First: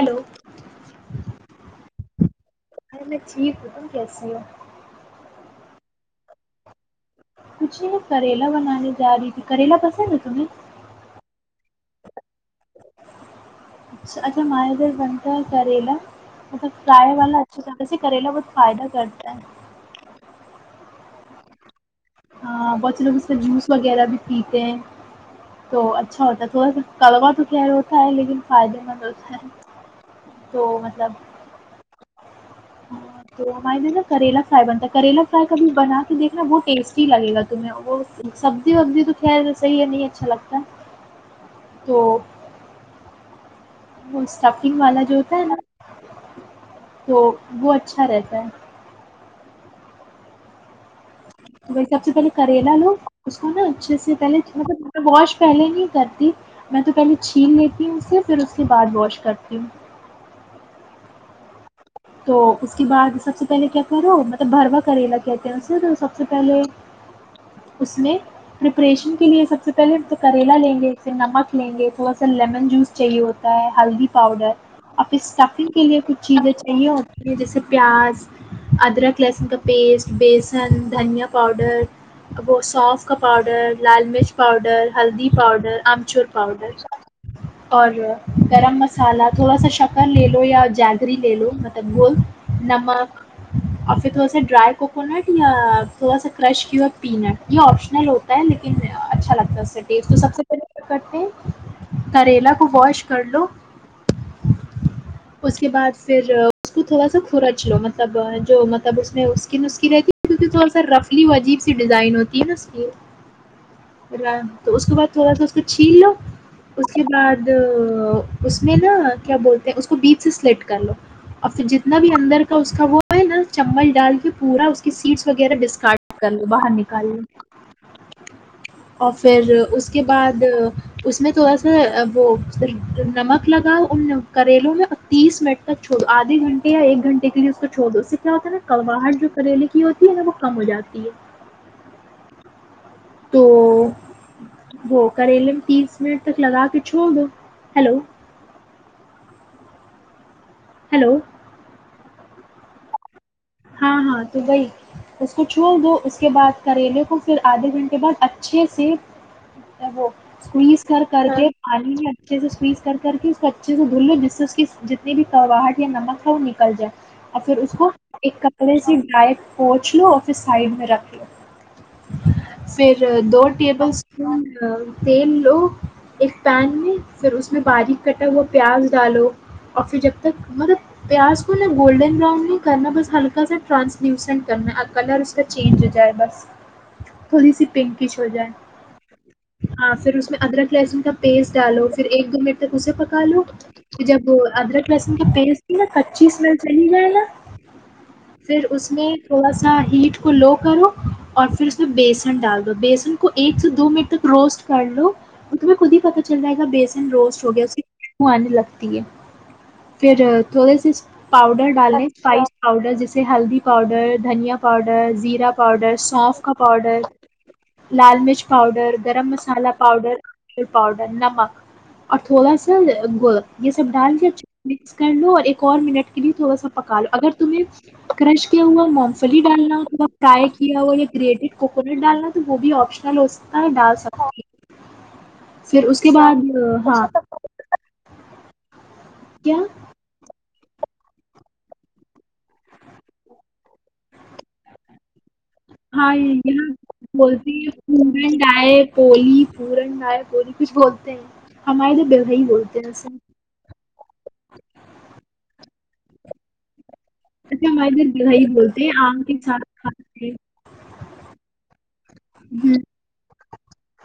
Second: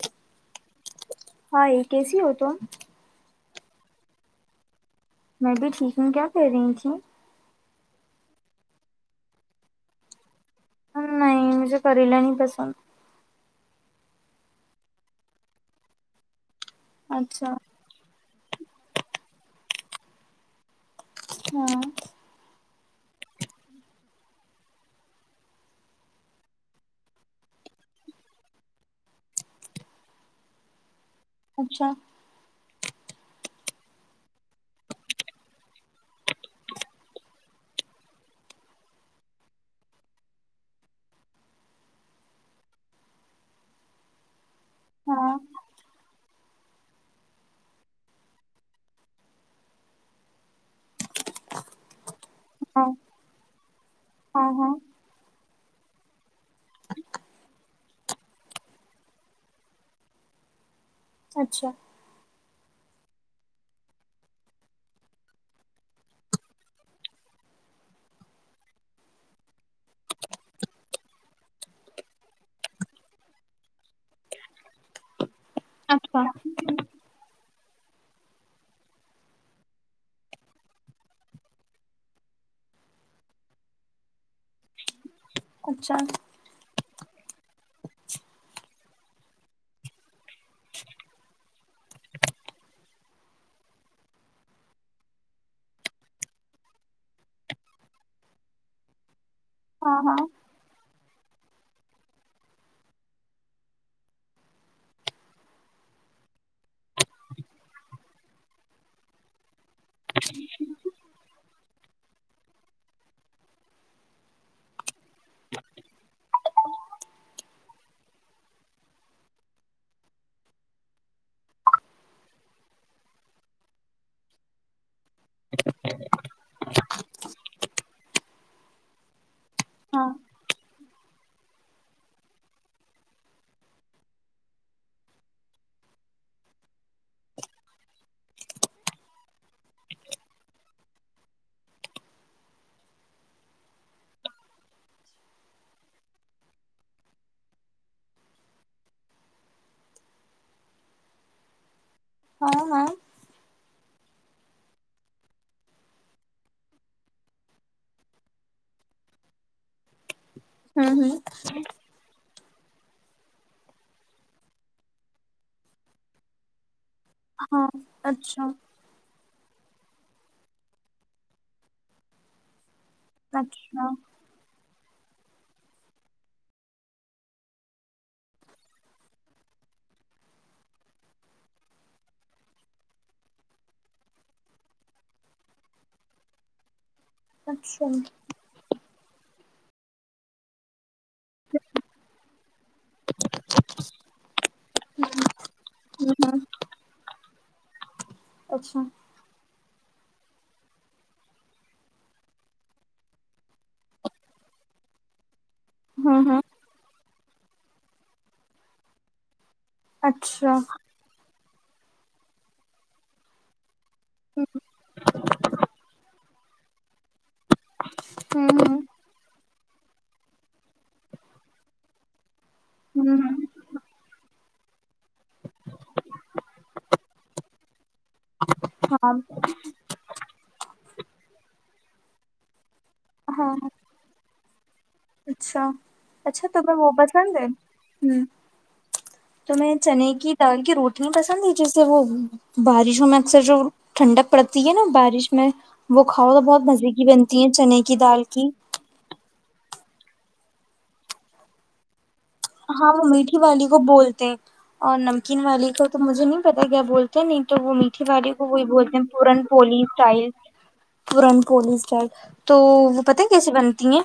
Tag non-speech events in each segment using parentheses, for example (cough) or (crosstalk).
hello hi کیسی ہو ارے میں (unintelligible) کیا کر رہی کریلا بنا کریلا پسند نہیں مجھے کیرلا نہیں پسند اچھا ہمارے ادھر بنتا کریلا سبسکرائب والا اچھا سے کریلا بہت فائدہ کرتا ہے ہاں وغیرہ بھی پیتے ہیں تو اچھا ہوتا ہے کاروبار تو کہہ رہا ہوتا ہے لیکن فائدہ مند ہوتا ہے تو مطلب اچھا تو ہمارے کریلا کائون تھا کریلا فرائی کا بھی بنا کے دیکھنا وہ ٹیسٹی لگے گا تمہیں وہ سبزی تو خیر صحیح ہے نہیں اچھا لگتا تو ہم سے کپنگ والا جو ہوتا ہاں ہے تو وہ اچھا رہتا ہے تو وہائی سب سے پہلے کریلا ہاں لو اس کو نا اچھے سے سے ہاں ہاں پہے واش پہلے نہیں کرتی میں تو پہلے چھیل لیتی ہوں اسے پھر اس کے بعد واش کرتی ہوں اچھا تو اس کے بعد سب سے پہلے کیا کرو مطلب بھروا کریلا کہتے ہیںے سب سے پہلے اس میں پریپریشن کے لیے سب سے پہلے کریلا لیں گے نمک لیں گے تھوڑا سا لیمن جوس چاہیے ہوتا ہے ہلدی پاؤڈر اور پھرٹ اچھا جیسے پیاز ادرک لہسن کا پیسٹ بیسن دھنیا پاؤڈر وہ سونف کا پاؤڈر لال مرچ پاؤڈر ہلدی پاؤڈر اچھا آمچور پؤڈر اور گرم مسالہ تھوڑا سا شکر لے لو یا جاگری لے لو مطلب وہ نمک اور پھر تھوڑا سا ڈرائی کوکونٹ یا تھوڑا سا کرش کی پینٹ یہ آپشنل ہوتا ہے لیکن اچھا لگتا س سے ہاں ٹیسٹ تو ہاں سب سے پہے کرتے کریلا کو واش کر لو اس کے بعد پھر اس کو تھوڑا سا کھرچ لو مطلب جو مطلب اس میں اسکن اس کی رہتی ہے کیونکہ تھوڑا سا رفلی عجیب سی ڈیزائن ہوتی ہے نا اس کی تو اس کے بعد تھوڑا سا اس کو چھین لو اس کے بعد اس میں نا کیا بولتے ہیں اس کو بیپ سے سلیٹ کر لو اور پھر جتنا بھی اندر کا اس کا وہ ہے نا چمبل ڈال کے پورا اس کی سیٹس وغیرہ ڈسکارٹ کر لو باہر نکال لو اور پھر اس کے ہاں بعد اس میں تھوڑا سا وہ نمک لگاؤ ان کریلوں میں اور تیس منٹ چھو آدے گھنٹے یا ایک گھنٹے کے لیے اس کو چھوڑ دو اس سے کیا ہوتا ہے نا کرواہٹ جو کریلے کی ہوتی ہے نا وہ کم ہو جاتی ہے تو وہ کریلم تیس منٹ تک لگا کے چھوڑ دو ہیلو ہلو ہاں می ہاں ہاں تو وہی اس کو چھوڑ دو اس کے بعد کریلے کو پھر آدھے گھنٹے بعد اچھے سے وہ سیز ہاں کر ہوں ہوں کر د پانی اچھے سے سویز کر کے اس کو اچھے سے دھ لو جس سے اس کی جتنی بھی کرواہٹ یا نمک ہے وہ نکل جائے اور پھر ہاں اس کو ایک اچھا کپر س ڈرائی پہنچ لو آفس سائڈ میں رکھ لو پھر دو اچھا ٹیبل اسپون تیل لو ایک پین میں پھر اس میں باریک کٹا ہوا پیاز ڈالو اور پھر جب تک مطلب پیاز کو نا گولڈن براؤن میں کرنا بس ہلکا سا ٹرانسلوسینٹ کرنا ہے کلر اس کا چینج ہو جائے بس تھوڑی سی اچھا ہوں پنکش ہو جائے ہاں پھر اس میں ادرک لہسن کا پیسٹ ڈالو پھر ایک دو منٹ تک اسے پکا لو جب ادرک لہسن کی پیسٹ تھی نا ہوں پچیس منٹ چل ہی جائے گا پھر اچھا اس میں تھوڑا سا اسا ہیٹ کو لو کرو اور پھر اس میں بیسن ڈال دو بیسن کو ایک سے دو منٹ تک روسٹ کر لو ان میں خود ہی پتا ہوں چل ہوں رہا ہےا بیس روسٹ ہو گیا اس آنے لگتی ہے پھر اچھا تھوڑے سے پاؤڈر ڈالیں اسپائس پاؤڈر جیسے ہلدی پاؤڈر دھنیا پاؤڈر زیرا پاؤڈر سوفٹ کا پاؤڈر لال مرچ ہوں ہوں پاؤڈر گرم مسال مسالا پاؤڈر پاؤڈر نمک اور تھوڑا سا ہوں ہوں گ یہ سب ڈال کے اچا مکس کر لو اور ایک اور منٹ کے لیے تھوڑا سا پکا لو تمہیں کرش کیا ہوا ہاں مونگفھلی ڈالنا ہو فرائی کیا ہوا گریڈڈ کوکونٹ ڈالنا تو وہ بھی آ ل ہاں استا ہی ڈال سکتی ہی (inaudible) اچھا اچھا تو پہ آ، ہاں وہبسان د ہ تو کیا میںہ چنے کی دال کی روٹیا پسند ہے جیس سے وہ بارشوں میں اکثر جو ٹھنڈک پڑتی ہے نا بارش میں وہ ہاں کھاؤ تو یہ بہت مزے کی بنتی ہے بولتی ہیں چنے کی دال مبئی کی ڈائے کولی سورن نائک اور بھی کچھ بولتے ہیں ہماریے تو ب ہاں وہ میٹھی والی کو بولتے ہیں اور نمکین والی کو تو مجھے نہیں پتا کیا بول نہیں تو اچھا وہ ہمارے میٹھی ادھر والی بلہئی کو وہ بولتے ہیں آم کے پورن ساتھ پولی کھاتے اسٹائل ہیں پورن پولی اسٹائل تو ہوں وہ پت کیسے بنتی ہیں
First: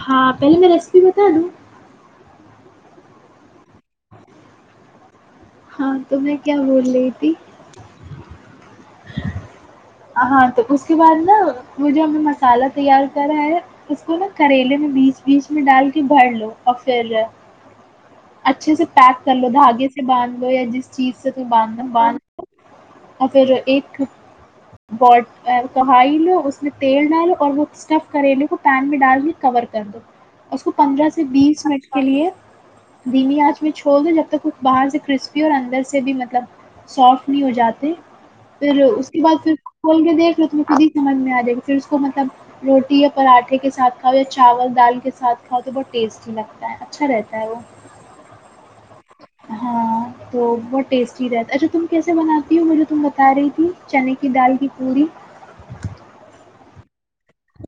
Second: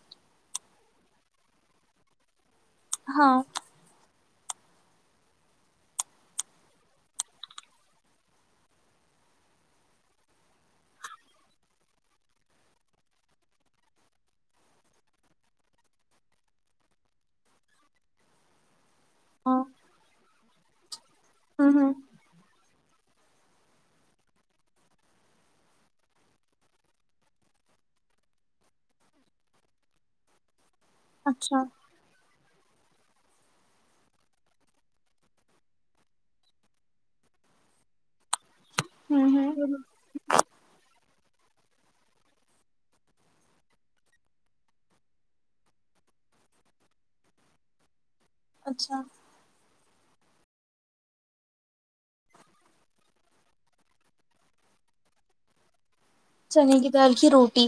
ہاں پہلی میں ریسیپی بتا دوں ہاں ہاں تہیں کیا بول رہی تھی (unintelligible) ہاں تو اس کے بعد نا وہ جو ہم نے مسالہ تیار کرا ہے اس کو نا کریلے میں بیچ بیچ میں ڈال کے بھر لو اور پھر جو ہے اچھے سے پیک کر لو ہاں دھاگے سے باندھ یعنی چیز تو ہوں باندنا ہوں باند اور پھر ایک ب کوائی لو اس میں تیل ڈالو اور وہ اسٹف کریلے کو پین میں ڈال کے کور کر دو اس کو پندرہ سے اچھا بیس منٹ کے لیے دھیمی آنچ میں چھوڑ دو جب تک وہ باہر سے کرسپی اور اندر سے بھی مطلب سافٹ نہیں ہو جاتے پھر اس کے ہوں بعد پھر ہوں کھول کے دیکھ ر ک سمجھ میں آ جائے گی پھر اسس کو مطلب روٹی یا پراٹھے کے ساتھ کھاؤ یا چاول دال کے ساتھ کھاؤ تو بہت ٹیسٹی لگتا ہے اچھا رہتا ہے وہ اچھا ہاں تو بہت ٹیسٹی رہتا اچھا تم کیسے بناتی ہو مجھے تم بتا رہی تھی چنے کی دال کی پوڑی چنے کی دار کی روٹی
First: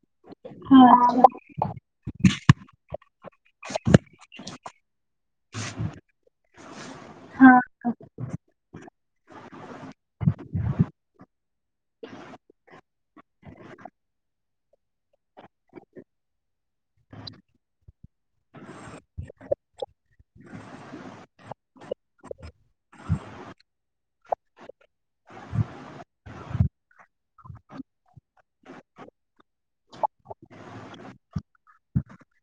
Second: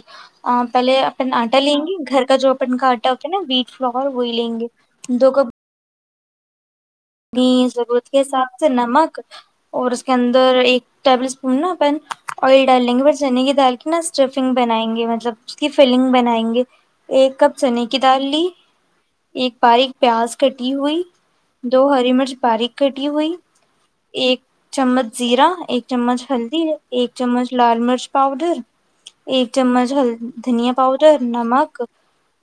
پہلے ہاں اپن آٹا لیں گے گھر کا جو اپن کا آٹا ہوتا ہے نا بیٹ فلاور وہی لیں گے دو کا (unintelligible) ہاں اپنی ضرورت کے حساب سے نمک اور اس کے اندر ایک ٹیبل نا اپن آئل ڈال لیں گے بس چنے کی دال کی نا اسٹرفنگ بنائیں گے مطلب اس کی فلنگ بنائیں گے ایک کپ چنے کی دال لی ایک باریک پیاز کٹی ہوئی دو ہری مرچ باریک کٹی ہوئی ایک چمچ زیرا ایک چمچ ہلدی ایک چمچ لال مرچ پاؤڈر ایک چمچ دھنیا پاؤڈر نمک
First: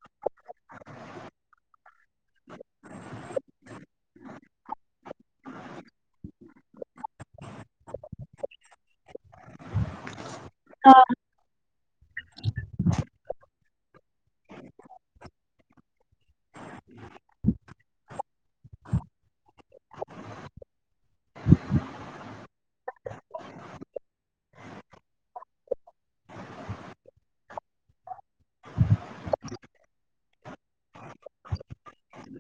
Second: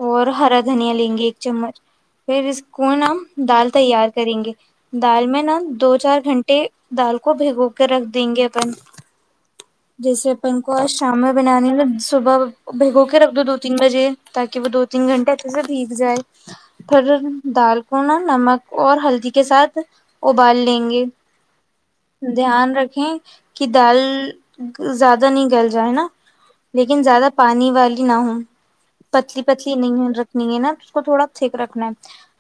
اور ہرا دھنیا لیں گے ایک چمچ پھر اس کو نہ دال تیار کریں گے دال میں نا دو چار گھنٹے دال کو بھگو کر رکھ دیں گے اپن جیسے ان کو آج ہاں شام میں بنانے لگ صبح بھگو کے رکھ دو دو تین بجے تاکہ وہ دو تین گھنٹے اچھے سے بھیگ جائے پھر دال کو نا نمک اور ہلدی کے ساتھ ابال لیں گے دھیان رکھیں کہ دال زیادہ نہیں گل جائے نا لیکن زیادہ پانی والی نہ ہو پتلی پتلی نہیں رکھنی ہے نا اس کو تھوڑا تھک رکھنا ہے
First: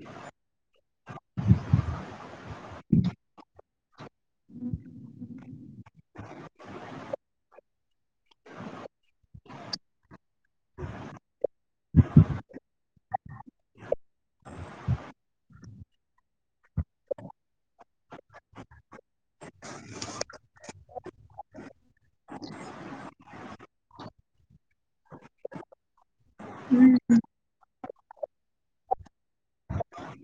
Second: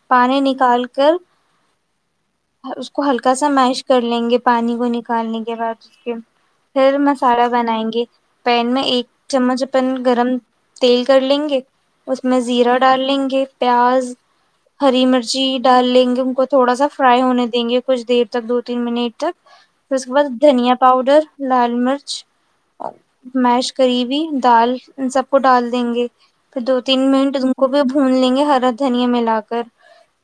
پانی نکال کر اس کو ہلکا سا میش کر لیں گے پانی کو نکالنے کے بعد اس کے پھر مسالہ بنائیں گے پین میں ایک چمچ اپن گرم تیل کر لیں گے اس میں زیرہ ڈال لیں گے پیاز ہری مرچی ڈال لیں گے ان کو تھوڑا سا فرائی ہونے دیں گے کچھ دیر تک دو تین منٹ تک پھر اس کے بعد دھنیا پاؤڈر لال مرچ میش کری ہوئی دال ان سب کو ڈال دیں گے پھر دو تین منٹ ان کو بھی بھون لیں گے ہرا دھنیا ملا کر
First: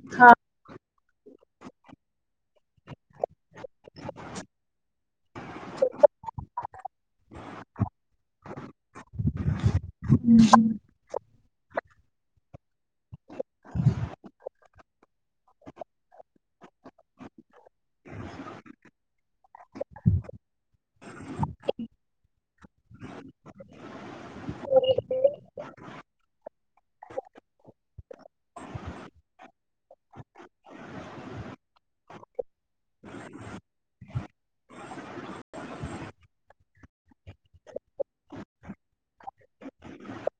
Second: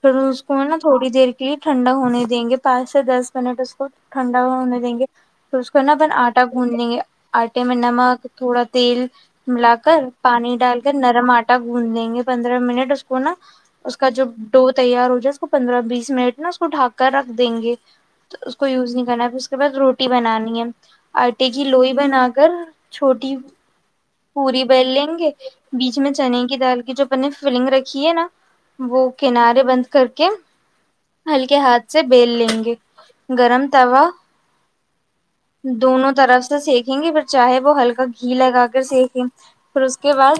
پھر ہاں اس کو نا تھوڑی دیر کے لیے ٹھنڈا ہونے دیں گے پانچ سے دس منٹ اس کو ٹھنڈا ہونے دیں گے پھر اس کو نا اپن آٹا گھند لیں گے آٹے میں نمک تھوڑا تیل ملا کر پانی ڈال کر نرم آٹا گند دیں گے پندرہ منٹ اس کو نا اس کا جوڈو تیار ہو جائےا پندرہ بیس منٹ نا اس کو ڈھک کر رکھ دیں گے تو اس کو یوز نہیں کرنا پھر اس کے بعد روٹی بنانی ہے آٹے کی لوئی بنا کر چھوٹی پی بیل لیں گے بیچ میں چنے کی دال کی جو اپنے فلنگ رکھی ہے نا وہ کنارے بند کر ہلکے ہاتھ سے بیل لیں گے گرم توا دونوں طرف سے سکیں گے پھر چاہے وہ ہلکا گھی لگا کر سکیں پھر اس کے بعد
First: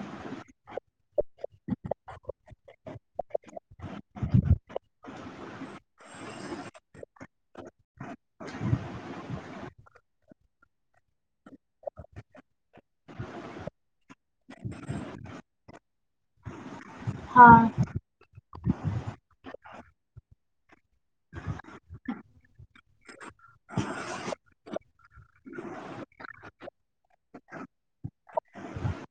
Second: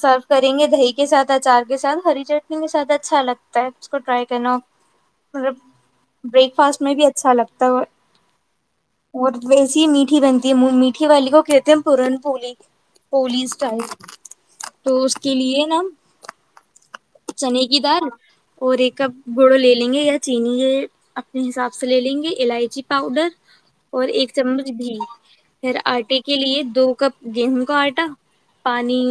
سرو کریں گے دہی کے ساتھ اچار کے ساتھ ہری چٹنی کے ساتھ اچھا لگ اس کو ٹرائی کرنا مطب بریک فاسٹ میں بھی اچھا لگتا ہے اور ویسی ہی میٹھی بنتی ہے میٹھی والی کو کہتے ہیں پورن پلی پلی اسٹائ تو اس کے لیے نا چنے ہاں کی دال اور ایک کپ گڑ لے لیں گے یا چینی یہ اپنے حساب سے لے لیں گے الائچی پاؤڈر اور ایک چمچ گھی پھر آٹے کے لیے دو کپ گیہوں کا آٹا پانی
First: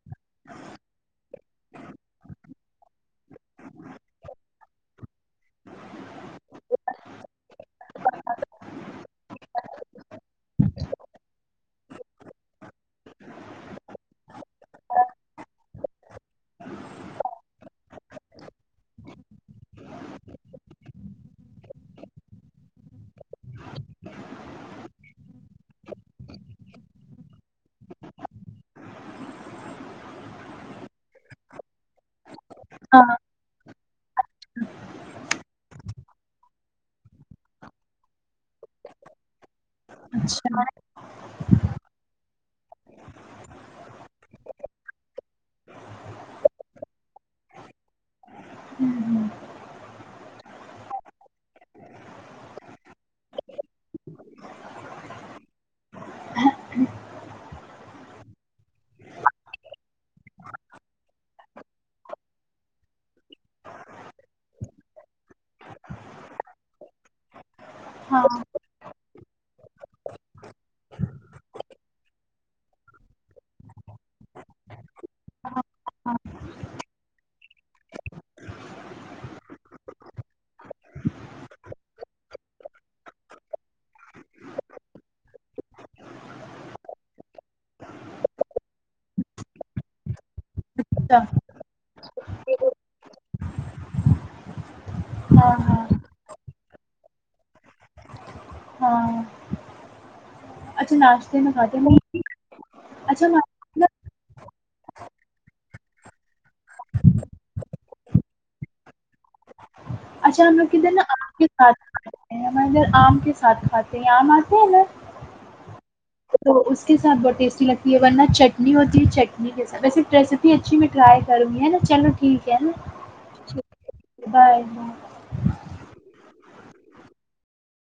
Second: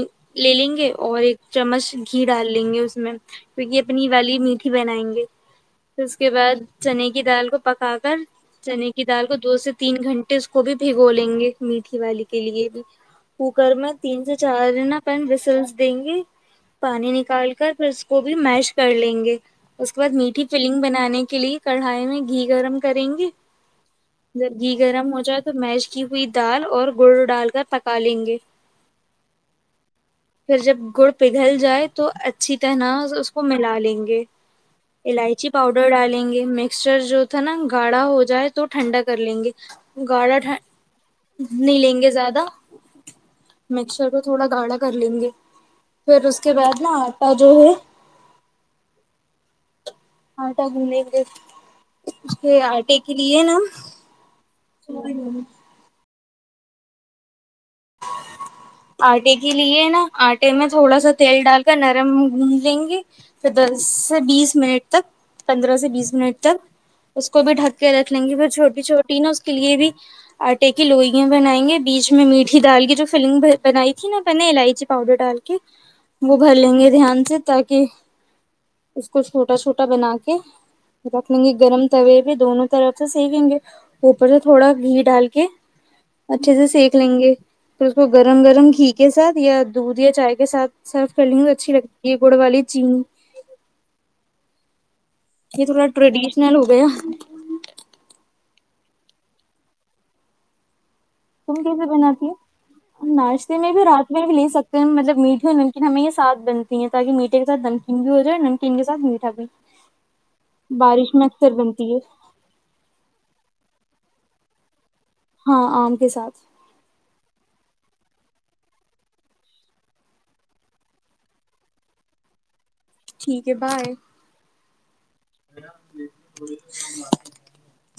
لے لیں گے اور ایک چمچ گھی ڈال لیں گے اس میں کیونکہ اپنی والی میٹھی بنائیں گے پھر اس کے بعد چنے کی دال کو پکا کر چنے کی دال کو دو سے تین گھنٹے اس کو بھی بھگو لیں گے میٹھی والی کے لیے بھی کوکر میں تین سے چارنا پین بسلس دیں گے پانی نکال کر پھر اس کو بھی میش کر لیں گے اس کے بعد میٹھی پلنگ بنانے کے لیے کڑھائی میں گھی گرم کریں گے جب گھی گرم ہو جائے تو میش کی ہوئی دال اور گڑ ڈال کر پکا لیں گے پھر جب گڑ پگھل جائے تو اچھی ہاں طرح ملا لیں گے الائچی پاؤڈر ڈالیں گے مکسچر جو تھا نا گاڑھا ہو جائے تو ٹھنڈا کر لیں گے گاڑاھ اچھا نہیں لیں گے زیادہ مکسر کو تھوڑا گاڑھا کر لیں گے پھر اس کے بعد نا آٹا جو ہے آٹا گھنے گے اس کے آٹے کے لیے نا ہہ آٹے کے لیے نا آٹے میں تھوڑا سا تیل ڈال کر نرم گ لیں گے پھر دس سے بیس منٹ تک پندرہ سے بیس منٹ تک اس کو بھی ڈک رکھ ہاں لہ گے پھر چھوٹی چھوٹی رینا اس کے لیے بھی آٹے کی لوئیاں بنائیں گے بیچ میں میٹھی دال کی جو فلنگ بر بنائی تھی نا پہ الائچی پاؤڈر ڈال کے وہ بھر لیں گے دھیان سے تاکہ اس کو چھوٹا چھوٹا بنا کے رکھ لیں گے گرم توے پہ دونوں طرف سے سکیں گے اوپر سے تھوڑا گھی ڈال کے اچھے سے سیک لیں گے پھر اس کو گ گرم گرم گھی کے ساتھ یا دودھ یا چائے کے ساتھ اچھا سروے کر یہ گڑ والی چین ہاں ہاں تھوڑا ٹرادش ہو گیا ہاں اچھا ناشتے میں تم کھاتے کیسے نہیں بناتی ہو ناشتے میں اچھا بھی رات بھی لے سکتے ہیں مطلب میٹن ہمیں یہ ساتھ بنتی ہیں تاکہ میٹھے کے ساتھ نھمکن بھی ہو جائے نمکین کے ساتھ میٹھا بھی اچھا ہم لوگ کدھر بارش میں اپ کے اکثر بنتی ہے ساتھ اگر ام کے ساتھ کھاتے ہیں ام ہیں نا ہاں آم کے ساتھ تو اس کے ساتھ بہت ٹیسٹی لگ یہ ورنہ چٹنی ہوتی چٹنی کے ویسے ریسپی اچھی میں ٹرائی کروں گی نا چلو ٹھیک ہے نا ٹھیک ہے بائے بائے (inaudible)